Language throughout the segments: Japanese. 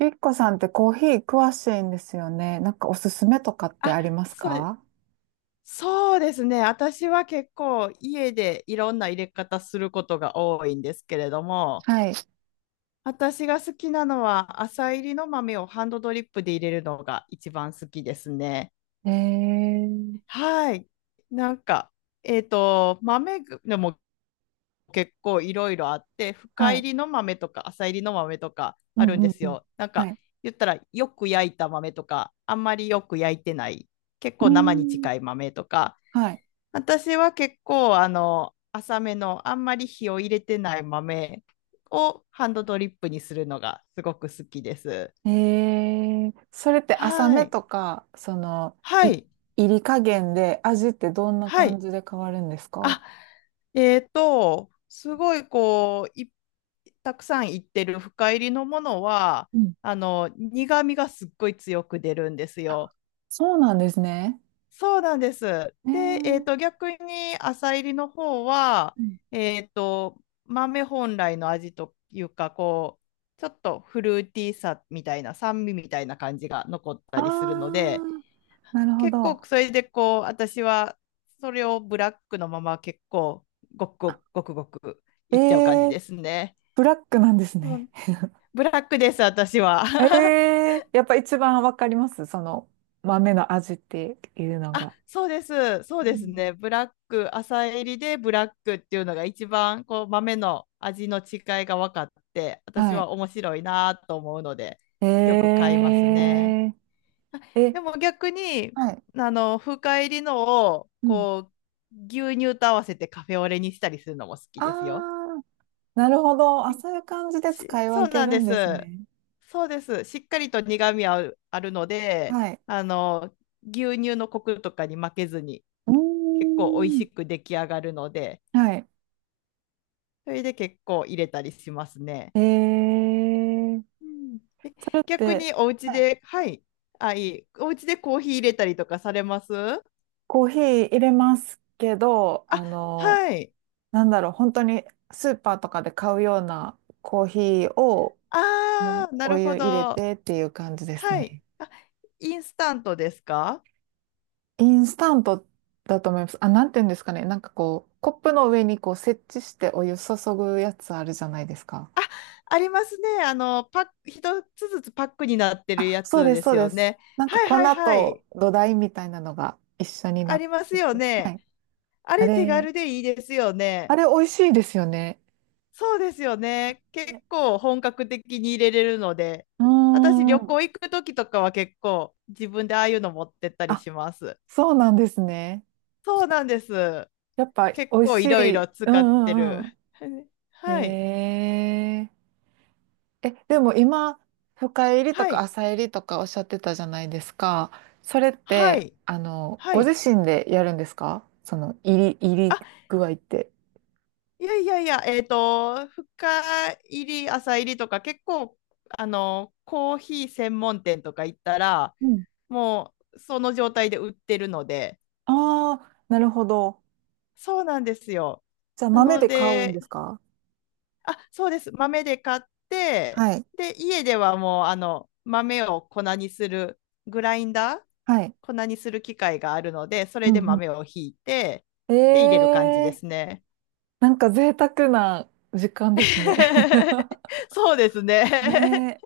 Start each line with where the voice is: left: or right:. right: ゆきこさんってコーヒー詳しいんですよね。なんかおすすめとかって
left: あ、
right: あります
left: そうで、
right: か？
left: そうですね。私は結構家でいろんな入れ方することが多いんですけれども、
right: はい。
left: 私が好きなのは朝入りの豆をハンドドリップで入れるのが一番好きですね。
right: えー、
left: はい。なんか、豆でも結構いろいろあって、深
right: は
left: 入
right: い。
left: りの豆とか浅入りの豆とか
right: う
left: あるん
right: ん
left: で
right: うん
left: す
right: うん。
left: よ。なん
right: は
left: か、
right: い。
left: 言ったらよく焼いた豆とか、あんまりよく焼いてない、結
right: う
left: 構
right: ー
left: 生に
right: ん、
left: 近い豆とか。
right: は
left: 私は結構、浅めの、あんまり火を入れてない豆をハンドドリップにするのがすごく好きです。
right: い。それって浅
left: は
right: め
left: い。
right: とか、
left: は
right: い、
left: い。
right: 入り加減で味ってどんな
left: は
right: 感
left: い。
right: じで変わるんですか？
left: あ、すごい、こう、たくさんいってる深入りのものは、
right: うん。
left: あの、苦味がすっごい強く出るんですよ。
right: そうなんですね。
left: そうなんです。
right: え
left: で、
right: ー、
left: 逆に浅入りの方は、
right: うん。
left: 豆本来の味というか、こう、ちょっとフルーティーさみたいな、酸味みたいな感じが残っ
right: あ
left: たりするので、
right: ー、なるほ
left: 結構
right: ど。
left: それでこう、私はそれをブラックのまま結構、ごくごくごくごく
right: え
left: いっちゃう感じ
right: ー、
left: ですね。
right: ブラックなんです
left: う
right: ね。
left: ん、ブラックです、私は。
right: え え。やっぱ一番わかります、その豆の味っていうの
left: あ、
right: が。
left: そうです。そう
right: う
left: です
right: ん。
left: ね。ブラック、浅煎りでブラックっていうのが一番こう豆の味の違いが分かって、私
right: はい。
left: は面白いなと思うので、
right: え
left: よく買いますね。あ
right: ええ、
left: でも逆に、
right: はい。
left: あの、深煎りのを
right: うん。
left: こう牛乳と合わせてカフェオレにしたりするのも好き
right: あ
left: ですよ。
right: あ、なるほど。あ、そういう感じで
left: し
right: 使い
left: そう
right: 分け
left: なん
right: る
left: で
right: んです
left: す。
right: ね。
left: そうです。しっかりと苦味あるので、
right: はい。
left: あの、牛乳のコクとかに負けずに。
right: うー
left: 結構美味し
right: ん。
left: く出来上がるので、
right: はい。
left: それで結構入れたりしますね。
right: ええ、
left: うん、
right: それっ
left: 逆
right: て、
left: にお家
right: はい。
left: で、はい、お家でコーヒー入れたりとかされますあ、
right: コーヒー入れますけど、
left: はい。
right: なんだろう、本当にスーパーとかで買うようなコーヒーをも
left: あ
right: う
left: あ、な
right: お
left: るほ
right: 湯入れ
left: ど。
right: てっていう感じです
left: はい。
right: ね。
left: あ、インスタントですか？
right: インスタントだと思います。あ、なんていうんですかね。なんかこう、コップの上にこう設置してお湯注ぐやつあるじゃないですか。
left: ありますね。あの、パック、一つずつパックになってる
right: あ、
left: や
right: そう
left: つ
right: です、
left: で
right: そ
left: す
right: うで
left: よ
right: す。
left: ね。
right: なんか
left: はい
right: 粉
left: はいは
right: と
left: い。
right: 土台みたいなのが一緒に
left: あ
right: なっ
left: ります
right: て
left: よ
right: て。は
left: ね。
right: い。
left: あ
right: あ
left: れ手
right: れ、
left: 軽でいいですよ
right: あ
left: ね。
right: れ美味しいですよね。
left: そうですよね。結
right: ね。
left: 構本格的に入れれるので、
right: うー
left: 私旅
right: ん。
left: 行行く時とかは結構自分でああいうの持ってったり
right: あ、
left: します。
right: そうなんですね。
left: そうなんです。
right: やっぱ
left: 結
right: 美味
left: 構
right: し
left: いろい
right: い。
left: ろ使
right: う
left: って
right: んうん
left: る。
right: うん。
left: はい。
right: へえ。え、でも今、深入りと
left: は
right: か
left: い。
right: 浅入りとかおっしゃってたじゃないですか。それっ
left: は
right: て、
left: い。は
right: ご
left: い。
right: 自身でやるんですか？その入り
left: あ、
right: 具合って。
left: いやいやいや、深入り、浅入りとか結構、あの、コーヒー専門店とか行ったら、
right: うん。
left: もうその状態で売ってるので、
right: ああ、なるほど。
left: そうなんですよ。
right: じゃあ
left: な
right: 豆
left: の
right: で買うん
left: で、
right: ですか？
left: あ、そうです。豆で買って、
right: はい。
left: で、家ではもう、あの、豆を粉にする、グラインダー、
right: はい。
left: 粉にする機械があるので、そ
right: う
left: れで
right: んう
left: 豆をひいて、
right: ん。
left: で、入れる感じですね。
right: なんか贅沢な時間ですね。
left: そうですね。
right: ね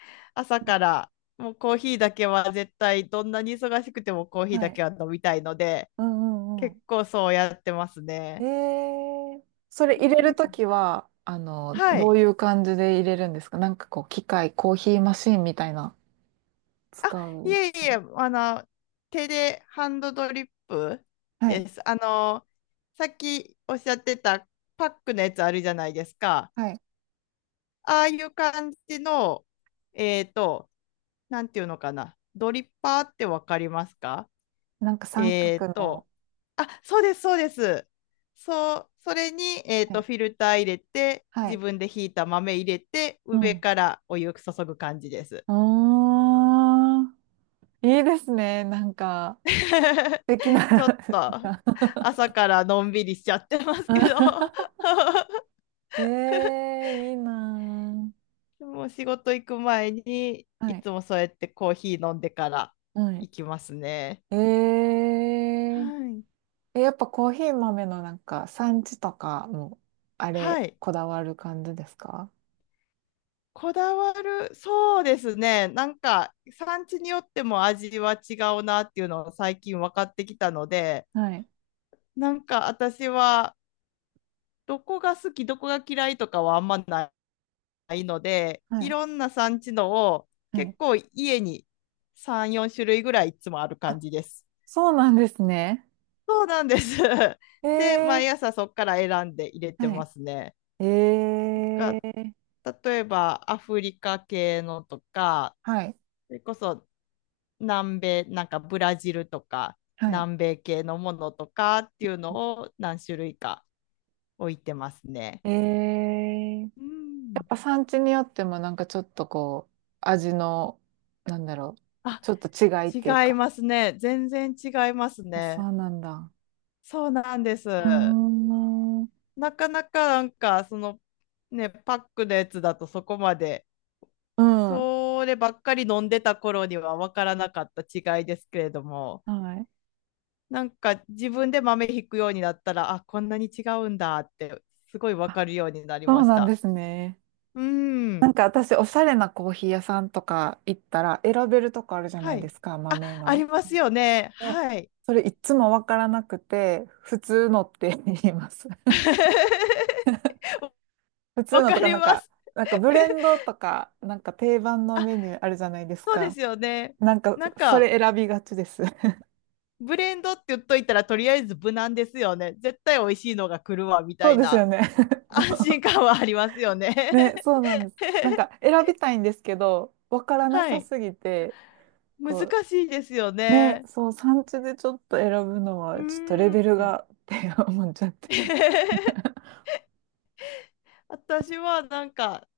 left: 朝から、もうコーヒーだけは絶対、どんなに忙しくてもコーヒ
right: え。
left: ー
right: は
left: だ
right: い。
left: けは飲みたいので、
right: うんうんう
left: 結
right: ん。
left: 構そうやってます
right: え
left: ね。
right: ー、それ入
left: う
right: れる
left: ん。
right: ときは、
left: は
right: どう
left: い。
right: いう感じで入れるんですか？なんかこう、機械、コーヒーマシーンみたいな、
left: あ、
right: 使う
left: い
right: んで
left: え
right: す
left: い
right: か？
left: え、あの、手でハンドドリップ
right: はい、
left: です。あの、さっきおっしゃってたパックのやつあるじゃないですか。
right: はい。
left: ああいう感じの、えっと、なんていうのかな。ドリッパーってわかりますか？
right: なんか三
left: えっ
right: 角の、
left: と、あ、そうです、そうです。そう、それに、
right: はい、
left: フィルター入れて、
right: は
left: 自
right: い。
left: 分でひいた豆入れて、
right: う
left: 上
right: ん。
left: からお湯注ぐ感じです。
right: おー、いいですね。なんか、素敵な。
left: ちょっと朝 からのんびりしちゃってますけど、
right: ええー、いいな
left: もう仕事行く前に
right: ー。は
left: い
right: い、
left: つもそうやってコーヒー飲んでから
right: はい。
left: 行きますね。
right: え
left: は
right: え
left: い。
right: え、やっぱコーヒー豆のなんか産地とかも、あ
left: は
right: れ、
left: い。
right: こだわる感じですか？
left: こだわる、そうですね。なんか産地によっても味は違うなっていうのを最近分かってきたので、
right: はい。
left: なんか私はどこが好き、どこが嫌いとかはあんないので、
right: は
left: い
right: い。
left: ろんな産地のを
right: はい。
left: 結構家に3、4種類ぐらいいつもある
right: あ、
left: 感じです。
right: そうなんですね。
left: そうなんです。
right: え
left: で、
right: ー、
left: 毎朝そこから選んで入れて
right: は
left: ま
right: い。
left: すね。
right: え
left: が
right: ー、
left: 例えばアフリカ系のとか、
right: はい。
left: それこそ南米、なんかブラジルとか、
right: はい。
left: 南米系のものとかっていうのを何種類か置いてますね。
right: えー、や
left: うん。
right: っぱ産地によってもなんかちょっとこう、味の、なんだろう、
left: あ、
right: ちょっと違いっていう
left: 違い
right: か。
left: ますね。全然違います
right: そ
left: ね。
right: うなんだ。
left: そうなんです。
right: うーん。うん。
left: なかなかなんか、その、ね、パックのやつだとそこまで、そればっかり飲んでた頃には分からなかった違いですけれども、
right: はい。
left: なんか自分で豆ひくようになったら、あ、こんなに違うんだって、すごい分
right: あ、
left: かるようになり
right: そ
left: ま
right: う
left: し
right: なんで
left: た。
right: すね。
left: う
right: な
left: ん。
right: んか私、おしゃれなコーヒー屋さんとか行ったら、選べるとこあるじゃな
left: は
right: いで
left: い。
right: すか、
left: あ、
right: 豆
left: あり
right: の。
left: ますよね。
right: で、
left: はい。
right: それいつもわからなくて、普通のって言います。普通
left: わ
right: の
left: か
right: とか、
left: り
right: なん
left: ま
right: か、
left: す。
right: なんかブレンドとか、なんか定番の
left: あ、
right: メニューあるじゃないです
left: そうで
right: か。
left: すよね。
right: なんか、
left: なん
right: そ
left: か、
right: れ選びがちです。
left: ブレンドって言っといたらとりあえず無難ですよね。絶対美味しいのが来るわみた
right: そう
left: い
right: ですよ
left: な。
right: ね。そ
left: 安心
right: う。
left: 感はありますよね。
right: ね、そうなんです。なんか、選びたいんですけど、わからな
left: は
right: さ
left: い。
right: すぎて、
left: 難
right: こ
left: しいですよ
right: う、ね、
left: ね。
right: そう、産地でちょっと選ぶの
left: う
right: は、ちょっとレ
left: ー
right: ベル
left: ん。
right: がって思っちゃって。
left: 私はなんか、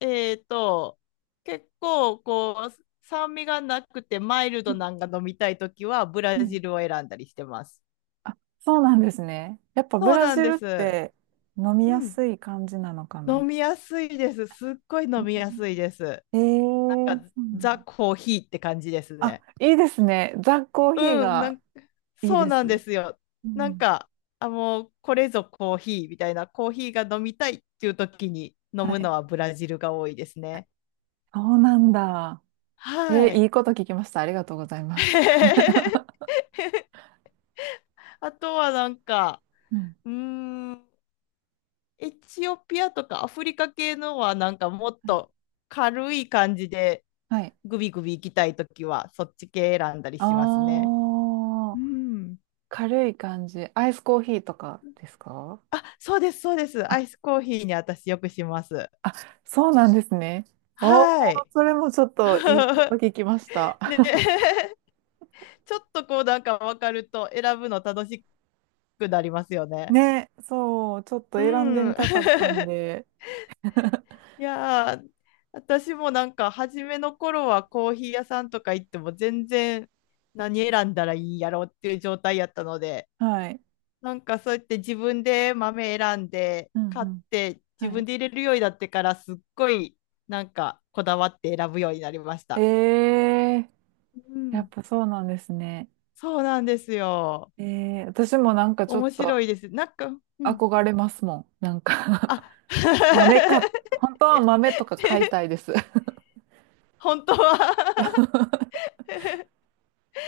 left: えっと、結構こう、酸味がなくてマイルドなんか飲みたいときはブ
right: う
left: ラ
right: ん。
left: ジルを選んだりしてます。
right: あ、そうなんですね。やっぱブ
left: そう
right: ラ
left: なん
right: ジ
left: で
right: ルっ
left: す。
right: て飲み
left: う
right: や
left: ん。
right: すい感じなのかな。
left: 飲みやすいです。すっごい飲みやすいです。
right: ええ
left: なん
right: ー、
left: か
right: そうなん
left: ザ・
right: だ。
left: コーヒーって感じです
right: あ、
left: ね。
right: いいですね。ザ・コーヒー
left: うん、な
right: が
left: ん、
right: いい
left: そう
right: で
left: なんで
right: す。
left: すよ。
right: う
left: なん
right: ん。
left: か、あ、もうこれぞコーヒーみたいな、コーヒーが飲みたいっていう時に飲
right: は
left: む
right: い。
left: のはブラジルが多いですね。
right: そうなんだ。
left: は
right: い
left: い。
right: いこと聞きました。ありがとうございます。
left: あとはなんか、
right: うん。
left: うーん、エチオピアとかアフリカ系のはなんかもっと軽い感じで
right: はい。
left: グビグビ行きたい時はそっち系選んだりしますね。
right: あ
left: う
right: あ、
left: ん。
right: 軽い感じ。アイスコーヒーとかですか？
left: あ、そうです、そうです。ア
right: あ、
left: イスコーヒーに私よくします。
right: あ、そうなんですね。おー、
left: はい。
right: それもちょっといいこと 聞きました。
left: ね、ちょっとこうなんか分かると選ぶの楽しくなりますよね。
right: ね、そう、ちょっと
left: う
right: 選んでみ
left: ん。
right: たかったん で、
left: いやー、私もなんか初めの頃はコーヒー屋さんとか行っても全然何選んだらいいんやろっていう状態やったので、
right: はい。
left: なんかそうやって自分で豆選んで
right: うんう
left: 買っ
right: ん。
left: て自
right: はい。
left: 分で入れるようになってからすっごいなんかこだわって選ぶようになりまし
right: え
left: た。
right: え
left: う
right: ー、やっ
left: ん、
right: ぱそうなんですね。
left: そうなんですよ。
right: ええー、私もなんかちょっ
left: 面
right: と
left: 白いです。なんか、うん、
right: 憧れますもん。なんか
left: あ。
right: 豆か、本当 は
left: え
right: 豆とか買いたいです。
left: 本当は。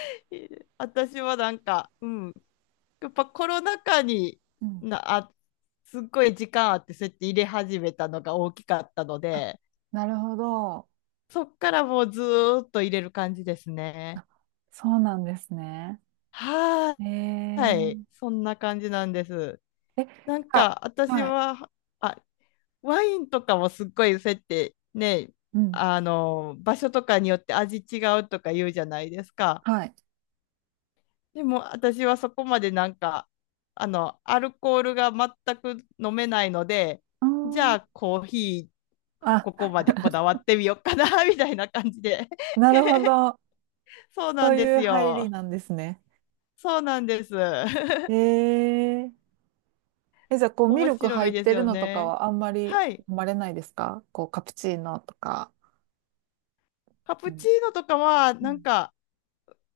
left: 私はなんか、うん、やっぱコロナ禍に
right: うん。
left: な、あ、すっごい時間あってそうやって入れ始めたのが大きかったの
right: あ、
left: で、
right: なるほど。
left: そっからもうずーっと入れる感じですね。
right: そうなんですね。
left: は
right: え
left: ーい、
right: え
left: そんな感じなんです。
right: ー、え、
left: なん
right: あ、
left: か私
right: はい。
left: は、あ、ワインとかもすっごいそうやってね、
right: うん。
left: あの、場所とかによって味違うとか言うじゃないですか。
right: はい。
left: でも私はそこまでなんか、あの、アルコールが全く飲めないので、
right: うー
left: じ
right: ん。
left: ゃあコーヒー、ここ
right: あ、
left: までこだわってみようかな、みたいな感じで。
right: なるほど。
left: そうな
right: そ
left: ん
right: う
left: で
right: い
left: す
right: う入り
left: よ。
right: なんですね。
left: そうなんです。
right: えー。え、じゃあ、こ う、ミ
left: 面
right: ルク
left: 白
right: 入
left: い
right: っ
left: です
right: てる
left: よ
right: のとか
left: ね。
right: はあんまり
left: はい。
right: 飲まれないですか？こう、カプチーノとか。
left: カ
right: う
left: プ
right: ん
left: チーノとかは、
right: う
left: なん
right: ん
left: か、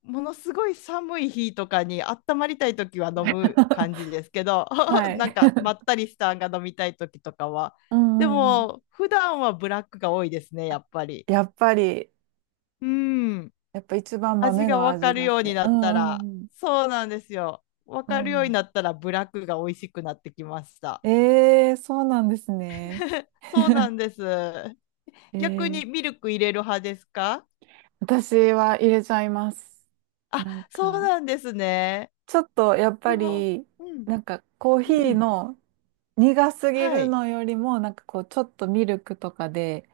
left: ものすごい寒い日とかに温まりたいときは飲む 感じですけど、
right: はい。
left: なんか まったりしたんが飲みたいときとかは、
right: う
left: で
right: んうんうん。
left: も普段はブラックが多いですね、やっぱり。
right: やっぱり、
left: うん、
right: やっぱ一番
left: 味
right: 豆
left: が
right: の
left: 分
right: 味
left: かる
right: があっ
left: ように
right: て。
left: な
right: う
left: った
right: んう
left: ら、
right: ん
left: そうなんですよ、分
right: う
left: か
right: ん。う
left: るように
right: ん。
left: なったらブラックが美味しくなってきました。
right: そうなんですね。
left: そうなんです。
right: え
left: 逆
right: ー、
left: にミルク入れる派ですか？
right: 私は入れちゃいます。
left: あ、
right: なん
left: そう
right: か、
left: なんですね。
right: ちょっとやっぱ
left: でも、
right: り、
left: うん、
right: なんかコーヒ
left: う
right: ー
left: ん、
right: の苦すぎ
left: は
right: る
left: い、
right: のよりも、なんかこう、ちょっとミルクとかで、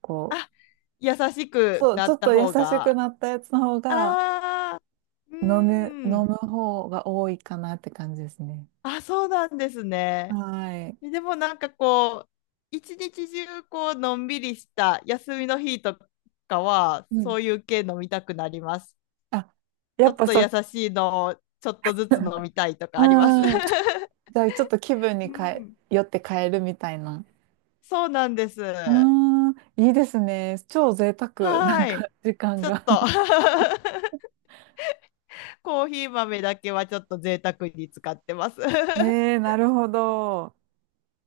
right: こう、
left: あ、優しく
right: そう、
left: な
right: ちょ
left: っ
right: っ
left: た
right: と優
left: 方
right: し
left: が、
right: くなったやつの方
left: あ
right: が
left: あ、うー
right: 飲む、飲
left: ん、
right: む方が多いかなって感じですね。
left: あ、そうなんですね。
right: はい。
left: でもなんかこう、一日中こう、のんびりした休みの日とかは、
right: うん。
left: そういう系飲みたくなります。
right: あ、や
left: ちょ
right: っ
left: っ
right: ぱ
left: と
right: そう。
left: 優しいのをちょっとずつ飲 みたいとかあります。
right: うん。じゃあちょっと気分
left: う
right: に
left: ん。
right: よって変えるみたいな。
left: そうなんです。
right: う
left: は
right: ーん、いいですね。超贅沢、なん
left: ー
right: か
left: い。
right: 時間
left: ちょっ
right: が。
left: と。 コーヒー豆だけはちょっと贅沢に使ってます。
right: なるほど。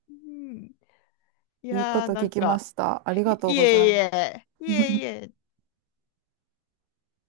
left: うん、い
right: いいこ
left: や
right: と
left: ーな
right: 聞
left: ん
right: きま
left: か。
right: した。あ りがとう
left: い
right: ござ
left: えい
right: います。
left: え、いえい え、